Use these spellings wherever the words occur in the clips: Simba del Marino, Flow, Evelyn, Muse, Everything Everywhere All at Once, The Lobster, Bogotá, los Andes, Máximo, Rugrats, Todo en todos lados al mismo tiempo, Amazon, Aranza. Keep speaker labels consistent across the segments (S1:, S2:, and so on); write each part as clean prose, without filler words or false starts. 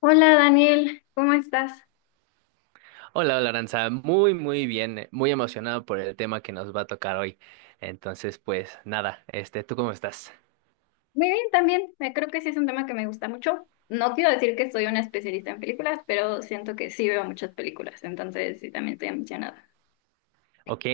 S1: Hola Daniel, ¿cómo estás?
S2: Hola, hola Aranza, muy bien, muy emocionado por el tema que nos va a tocar hoy. Entonces, pues nada, ¿tú cómo estás?
S1: Muy bien, también. Creo que sí es un tema que me gusta mucho. No quiero decir que soy una especialista en películas, pero siento que sí veo muchas películas, entonces sí también estoy emocionada.
S2: Ok,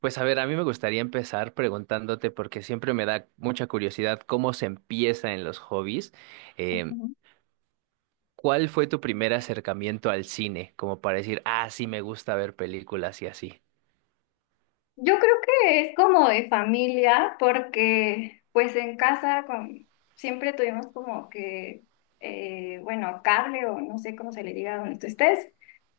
S2: pues a ver, a mí me gustaría empezar preguntándote porque siempre me da mucha curiosidad cómo se empieza en los hobbies. Em,
S1: Ujú.
S2: ¿Cuál fue tu primer acercamiento al cine? Como para decir, ah, sí me gusta ver películas y así.
S1: Yo creo que es como de familia, porque pues en casa con, siempre tuvimos como que, bueno, cable o no sé cómo se le diga donde tú estés,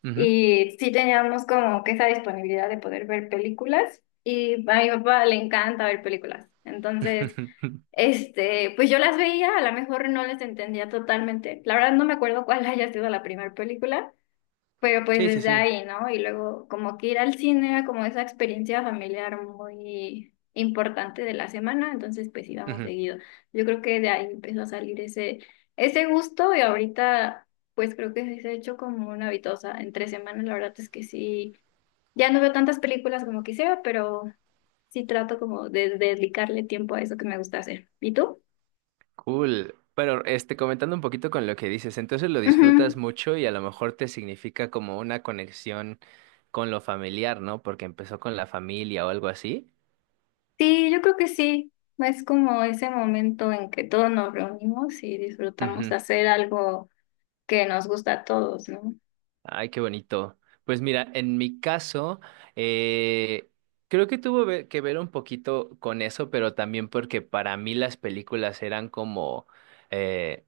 S2: Ujú.
S1: y sí teníamos como que esa disponibilidad de poder ver películas, y a mi papá le encanta ver películas, entonces... Este, pues yo las veía, a lo mejor no les entendía totalmente. La verdad no me acuerdo cuál haya sido la primera película, pero pues
S2: Sí, sí,
S1: desde
S2: sí.
S1: ahí, ¿no? Y luego como que ir al cine era como esa experiencia familiar muy importante de la semana, entonces pues íbamos seguido. Yo creo que de ahí empezó a salir ese gusto y ahorita pues creo que sí se ha hecho como una habitosa. Entre semanas la verdad es que sí, ya no veo tantas películas como quisiera, pero sí trato como de dedicarle tiempo a eso que me gusta hacer. ¿Y tú?
S2: Cool. Pero comentando un poquito con lo que dices, entonces lo
S1: Ujú.
S2: disfrutas mucho y a lo mejor te significa como una conexión con lo familiar, ¿no? Porque empezó con la familia o algo así.
S1: Sí, yo creo que sí. Es como ese momento en que todos nos reunimos y disfrutamos de
S2: Ujú.
S1: hacer algo que nos gusta a todos, ¿no?
S2: Ay, qué bonito. Pues mira, en mi caso, eh, creo que que ver un poquito con eso, pero también porque para mí las películas eran como, eh,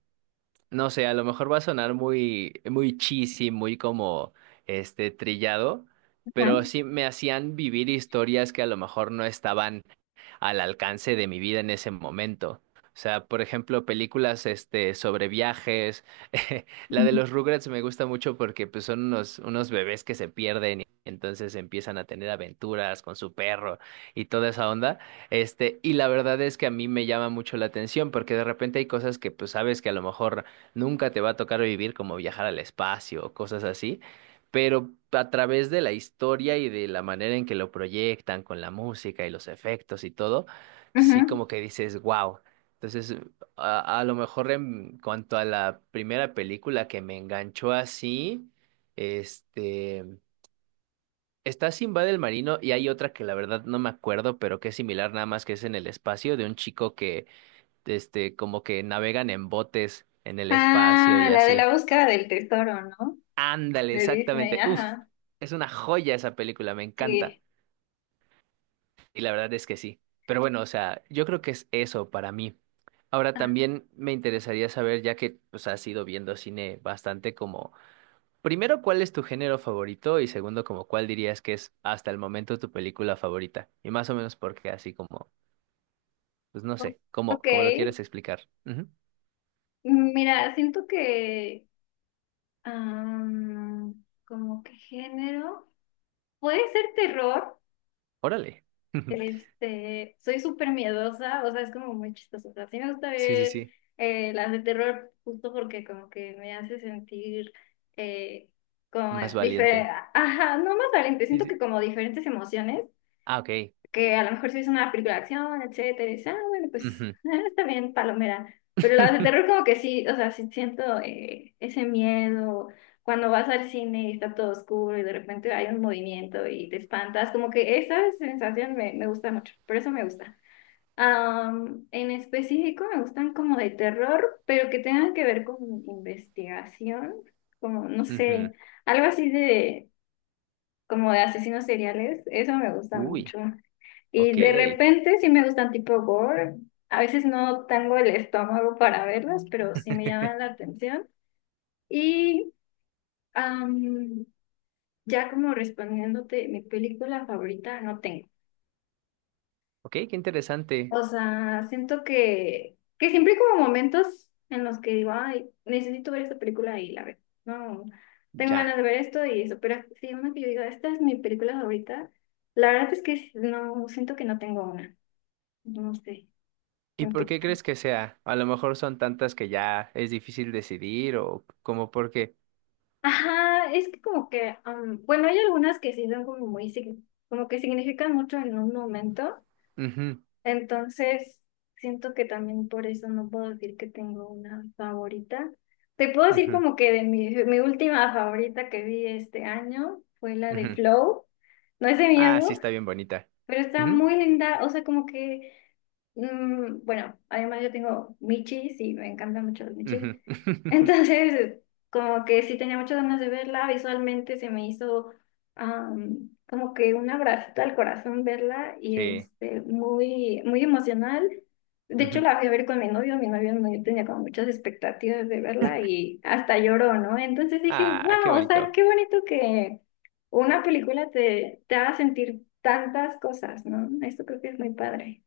S2: no sé, a lo mejor va a sonar muy cheesy, muy como trillado,
S1: Ajá.
S2: pero sí me hacían vivir historias que a lo mejor no estaban al alcance de mi vida en ese momento. O sea, por ejemplo, películas sobre viajes. La de
S1: Ujú.
S2: los Rugrats me gusta mucho porque pues, son unos bebés que se pierden y entonces empiezan a tener aventuras con su perro y toda esa onda. Y la verdad es que a mí me llama mucho la atención porque de repente hay cosas que pues sabes que a lo mejor nunca te va a tocar vivir, como viajar al espacio o cosas así, pero a través de la historia y de la manera en que lo proyectan con la música y los efectos y todo, sí
S1: Ujú.
S2: como que dices, wow. Entonces, a lo mejor en cuanto a la primera película que me enganchó así, este, está Simba del Marino y hay otra que la verdad no me acuerdo, pero que es similar nada más que es en el espacio de un chico que, como que navegan en botes en el espacio
S1: Ah,
S2: y
S1: la de
S2: así.
S1: la búsqueda del tesoro, ¿no?
S2: Ándale,
S1: De Disney,
S2: exactamente. Uf,
S1: ajá.
S2: es una joya esa película, me encanta.
S1: Sí.
S2: Y la verdad es que sí. Pero bueno, o sea, yo creo que es eso para mí. Ahora
S1: Ah,
S2: también me interesaría saber, ya que pues has ido viendo cine bastante como, primero, ¿cuál es tu género favorito? Y segundo, como, ¿cuál dirías que es hasta el momento tu película favorita? Y más o menos porque así como, pues no
S1: o-
S2: sé,
S1: ok.
S2: como lo quieres explicar. Ujú.
S1: Mira, siento que, como que género, puede ser terror.
S2: Órale.
S1: Este, soy súper miedosa, o sea, es como muy chistoso. O sea, sí me gusta
S2: Sí, sí,
S1: ver
S2: sí.
S1: las de terror justo porque como que me hace sentir eh, como
S2: Más
S1: diferente,
S2: valiente.
S1: ajá, no más valiente,
S2: Sí,
S1: siento que
S2: sí.
S1: como diferentes emociones
S2: Ah, ok.
S1: que a lo mejor si es una película de acción, etcétera, y dices, ah, bueno, pues
S2: Ujú.
S1: está bien, palomera. Pero las de terror como que sí, o sea, sí siento ese miedo. Cuando vas al cine y está todo oscuro y de repente hay un movimiento y te espantas, como que esa sensación me gusta mucho, por eso me gusta. En específico me gustan como de terror, pero que tengan que ver con investigación, como no sé,
S2: Ujú.
S1: algo así de como de asesinos seriales, eso me gusta
S2: Uy,
S1: mucho. Y
S2: ok.
S1: de repente sí me gustan tipo gore. A veces no tengo el estómago para verlas, pero sí me llaman la atención. Y am, ya como respondiéndote, mi película favorita no tengo.
S2: Ok, qué interesante.
S1: O sea, siento que siempre hay como momentos en los que digo, ay, necesito ver esta película y la veo. No, tengo
S2: Ya.
S1: ganas de ver esto y eso. Pero sí, una que yo digo, esta es mi película favorita. La verdad es que no, siento que no tengo una. No sé.
S2: ¿Y
S1: En
S2: por qué crees que sea? A lo mejor son tantas que ya es difícil decidir o como porque.
S1: Ajá, es que como que, bueno, hay algunas que sí son como muy, como que significan mucho en un momento,
S2: Ujú,
S1: entonces siento que también por eso no puedo decir que tengo una favorita. Te puedo decir
S2: ujú,
S1: como que de mi última favorita que vi este año fue la de
S2: ujú.
S1: Flow, no es de
S2: Ah, sí,
S1: miedo,
S2: está bien bonita.
S1: pero está
S2: Ujú,
S1: muy linda, o sea, como que... Mm, bueno, además yo tengo michis y me encantan mucho los michis.
S2: ujú.
S1: Entonces, como que sí tenía muchas ganas de verla, visualmente se me hizo como que un abracito al corazón verla y
S2: Sí.
S1: este, muy, muy emocional. De hecho,
S2: Ujú.
S1: la fui a ver con mi novio no yo tenía como muchas expectativas de verla y hasta lloró, ¿no? Entonces dije,
S2: Ah, qué
S1: wow, o sea,
S2: bonito.
S1: qué bonito que una película te haga sentir tantas cosas, ¿no? Esto creo que es muy padre.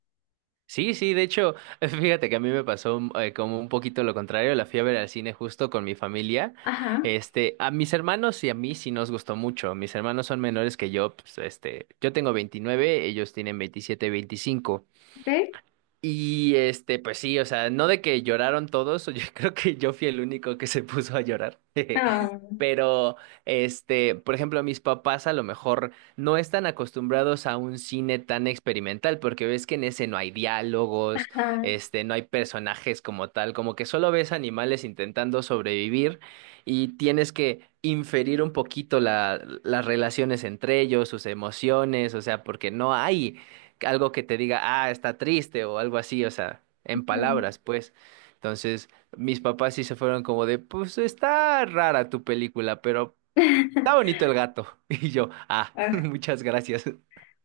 S2: Sí, sí, de hecho, fíjate que a mí me pasó como un poquito lo contrario, la fui a ver al cine justo con mi familia.
S1: Ajá.
S2: A mis hermanos y a mí sí nos gustó mucho. Mis hermanos son menores que yo, pues, yo tengo 29, ellos tienen 27, 25.
S1: ¿Sí?
S2: Y pues sí, o sea, no de que lloraron todos, yo creo que yo fui el único que se puso a llorar.
S1: Ah,
S2: Pero, por ejemplo, mis papás a lo mejor no están acostumbrados a un cine tan experimental, porque ves que en ese no hay diálogos,
S1: ajá.
S2: no hay personajes como tal, como que solo ves animales intentando sobrevivir y tienes que inferir un poquito las relaciones entre ellos, sus emociones, o sea, porque no hay algo que te diga, ah, está triste o algo así, o sea, en palabras, pues. Entonces, mis papás sí se fueron como de, pues está rara tu película, pero
S1: Ah.
S2: está bonito el gato. Y yo, ah,
S1: Ah,
S2: muchas gracias.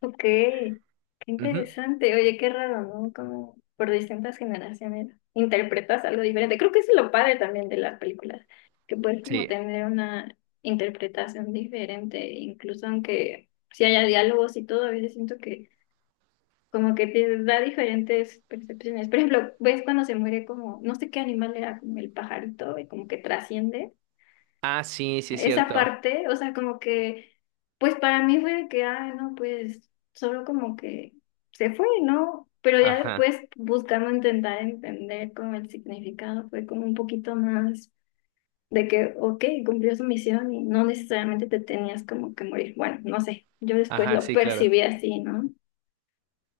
S1: ok, qué
S2: Ujú.
S1: interesante. Oye, qué raro, ¿no? Como por distintas generaciones interpretas algo diferente. Creo que eso es lo padre también de las películas, que puedes como
S2: Sí.
S1: tener una interpretación diferente, incluso aunque si haya diálogos y todo, a veces siento que como que te da diferentes percepciones. Por ejemplo, ves cuando se muere como, no sé qué animal era, como el pajarito, y como que trasciende
S2: Ah, sí, sí es
S1: esa
S2: cierto.
S1: parte, o sea, como que, pues para mí fue de que, ah, no, pues solo como que se fue, ¿no? Pero ya
S2: Ajá,
S1: después buscando intentar entender como el significado, fue como un poquito más de que, ok, cumplió su misión y no necesariamente te tenías como que morir. Bueno, no sé, yo después
S2: ajá,
S1: lo
S2: sí, claro.
S1: percibí así, ¿no?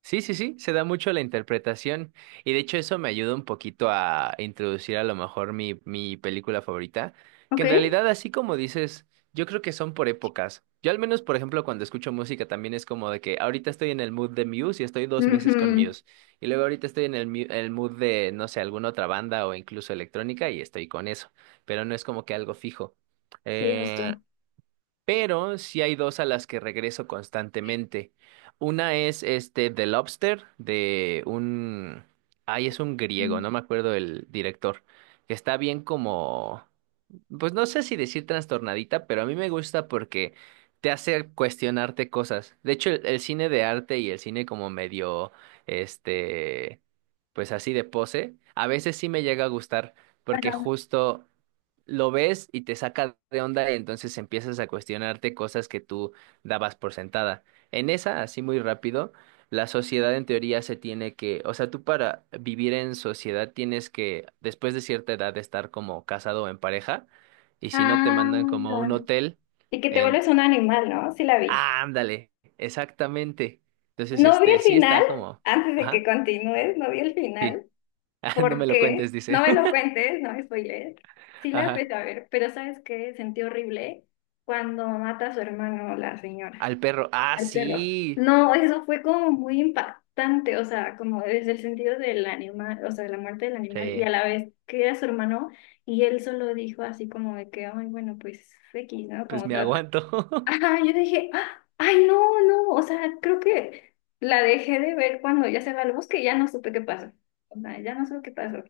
S2: Sí, sí, sí, se da mucho la interpretación y de hecho eso me ayuda un poquito a introducir a lo mejor mi película favorita, que
S1: Ok.
S2: en realidad así como dices, yo creo que son por épocas. Yo al menos, por ejemplo, cuando escucho música también es como de que ahorita estoy en el mood de Muse y estoy 2 meses con
S1: Ujú.
S2: Muse y luego ahorita estoy en el, el mood de, no sé, alguna otra banda o incluso electrónica y estoy con eso, pero no es como que algo fijo.
S1: Sí,
S2: Eh,
S1: justo.
S2: pero sí hay dos a las que regreso constantemente. Una es The Lobster de un... Ay, es un griego, no me acuerdo el director, que está bien como pues no sé si decir trastornadita, pero a mí me gusta porque te hace cuestionarte cosas. De hecho, el cine de arte y el cine como medio, este, pues así de pose, a veces sí me llega a gustar porque
S1: Ajá.
S2: justo lo ves y te saca de onda y entonces empiezas a cuestionarte cosas que tú dabas por sentada. En esa, así muy rápido, la sociedad en teoría se tiene que, o sea, tú para vivir en sociedad tienes que, después de cierta edad, estar como casado o en pareja. Y si no, te mandan como a un
S1: Ah,
S2: hotel
S1: y que te
S2: en...
S1: vuelves un animal, ¿no? Sí la vi.
S2: Ah, ándale, exactamente. Entonces,
S1: No vi el
S2: sí
S1: final,
S2: está como...
S1: antes de que
S2: Ajá,
S1: continúes, no vi el
S2: sí.
S1: final,
S2: Ah, no me lo
S1: porque
S2: cuentes,
S1: no
S2: dice.
S1: me lo cuentes, no me spoilees. Sí la
S2: Ajá.
S1: empecé a ver, pero ¿sabes qué? Sentí horrible cuando mata a su hermano, la señora,
S2: Al perro. Ah,
S1: al perro.
S2: sí.
S1: No, eso fue como muy impactante, o sea, como desde el sentido del animal, o sea, de la muerte del animal, y a
S2: Sí,
S1: la vez que era su hermano, y él solo dijo así como de que, ay, bueno, pues X, ¿no?
S2: pues
S1: Como
S2: me aguanto.
S1: Ajá, yo dije, "Ah, ay, no, no, o sea, creo que la dejé de ver cuando ya se va al bosque y ya no supe qué pasó. O sea, ya no supe qué pasó.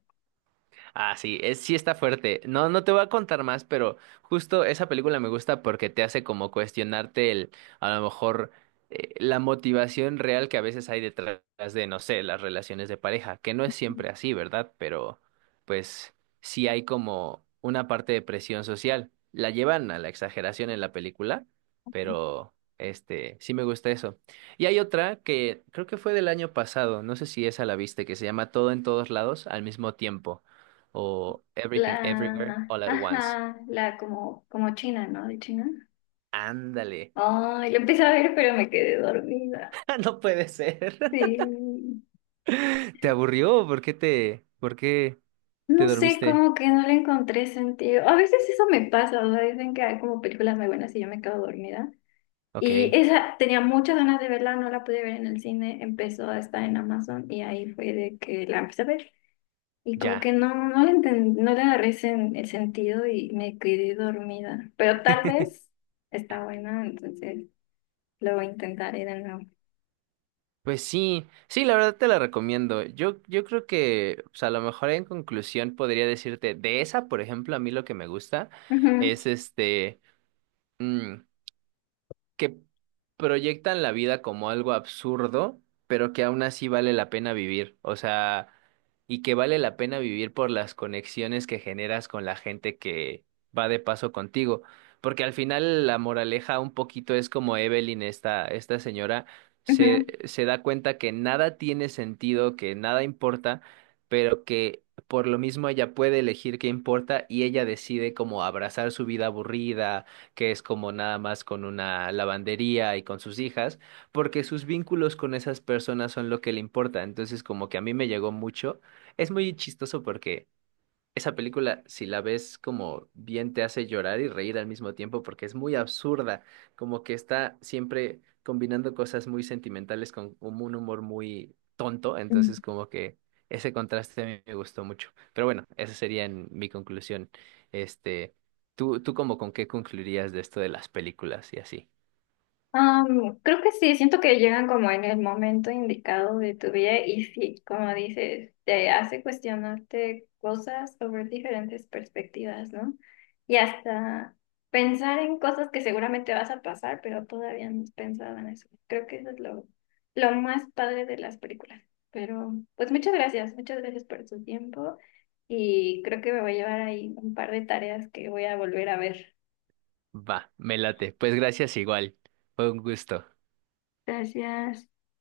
S2: Ah, sí, es, sí está fuerte. No, no te voy a contar más, pero justo esa película me gusta porque te hace como cuestionarte el, a lo mejor, la motivación real que a veces hay detrás de, no sé, las relaciones de pareja, que no es siempre así, ¿verdad? Pero, pues, sí hay como una parte de presión social. La llevan a la exageración en la película, pero, sí me gusta eso. Y hay otra que creo que fue del año pasado, no sé si esa la viste, que se llama Todo en todos lados al mismo tiempo o Everything Everywhere
S1: La,
S2: All at Once.
S1: ajá, la como, como china, ¿no? De China.
S2: Ándale.
S1: Ay, la empecé a ver, pero me quedé dormida.
S2: No puede ser.
S1: Sí.
S2: ¿Te aburrió? ¿Por qué te
S1: No sé,
S2: dormiste?
S1: como que no le encontré sentido. A veces eso me pasa, o sea, dicen que hay como películas muy buenas y yo me quedo dormida. Y
S2: Ok,
S1: esa tenía muchas ganas de verla, no la pude ver en el cine, empezó a estar en Amazon y ahí fue de que la empecé a ver. Y como
S2: ya.
S1: que no, no le no le el sentido y me quedé dormida. Pero tal vez está buena, entonces lo intentaré de nuevo.
S2: Pues sí, sí, la verdad te la recomiendo. Yo creo que, pues a lo mejor en conclusión podría decirte, de esa, por ejemplo, a mí lo que me gusta
S1: Ujú,
S2: es mm, que proyectan la vida como algo absurdo, pero que aún así vale la pena vivir. O sea, y que vale la pena vivir por las conexiones que generas con la gente que va de paso contigo. Porque al final la moraleja un poquito es como Evelyn, esta señora, se da cuenta que nada tiene sentido, que nada importa, pero que por lo mismo ella puede elegir qué importa y ella decide como abrazar su vida aburrida que es como nada más con una lavandería y con sus hijas, porque sus vínculos con esas personas son lo que le importa. Entonces, como que a mí me llegó mucho. Es muy chistoso porque esa película, si la ves como bien, te hace llorar y reír al mismo tiempo porque es muy absurda, como que está siempre combinando cosas muy sentimentales con un humor muy tonto, entonces
S1: ujú.
S2: como que ese contraste a mí me gustó mucho. Pero bueno, esa sería en mi conclusión. Este, ¿tú como con qué concluirías de esto de las películas y así?
S1: Creo que sí, siento que llegan como en el momento indicado de tu vida y sí, como dices, te hace cuestionarte cosas o ver diferentes perspectivas, ¿no? Y hasta pensar en cosas que seguramente vas a pasar, pero todavía no has pensado en eso. Creo que eso es lo más padre de las películas. Pero pues muchas gracias por tu tiempo y creo que me voy a llevar ahí un par de tareas que voy a volver a ver.
S2: Va, me late. Pues gracias igual. Fue un gusto.
S1: Gracias.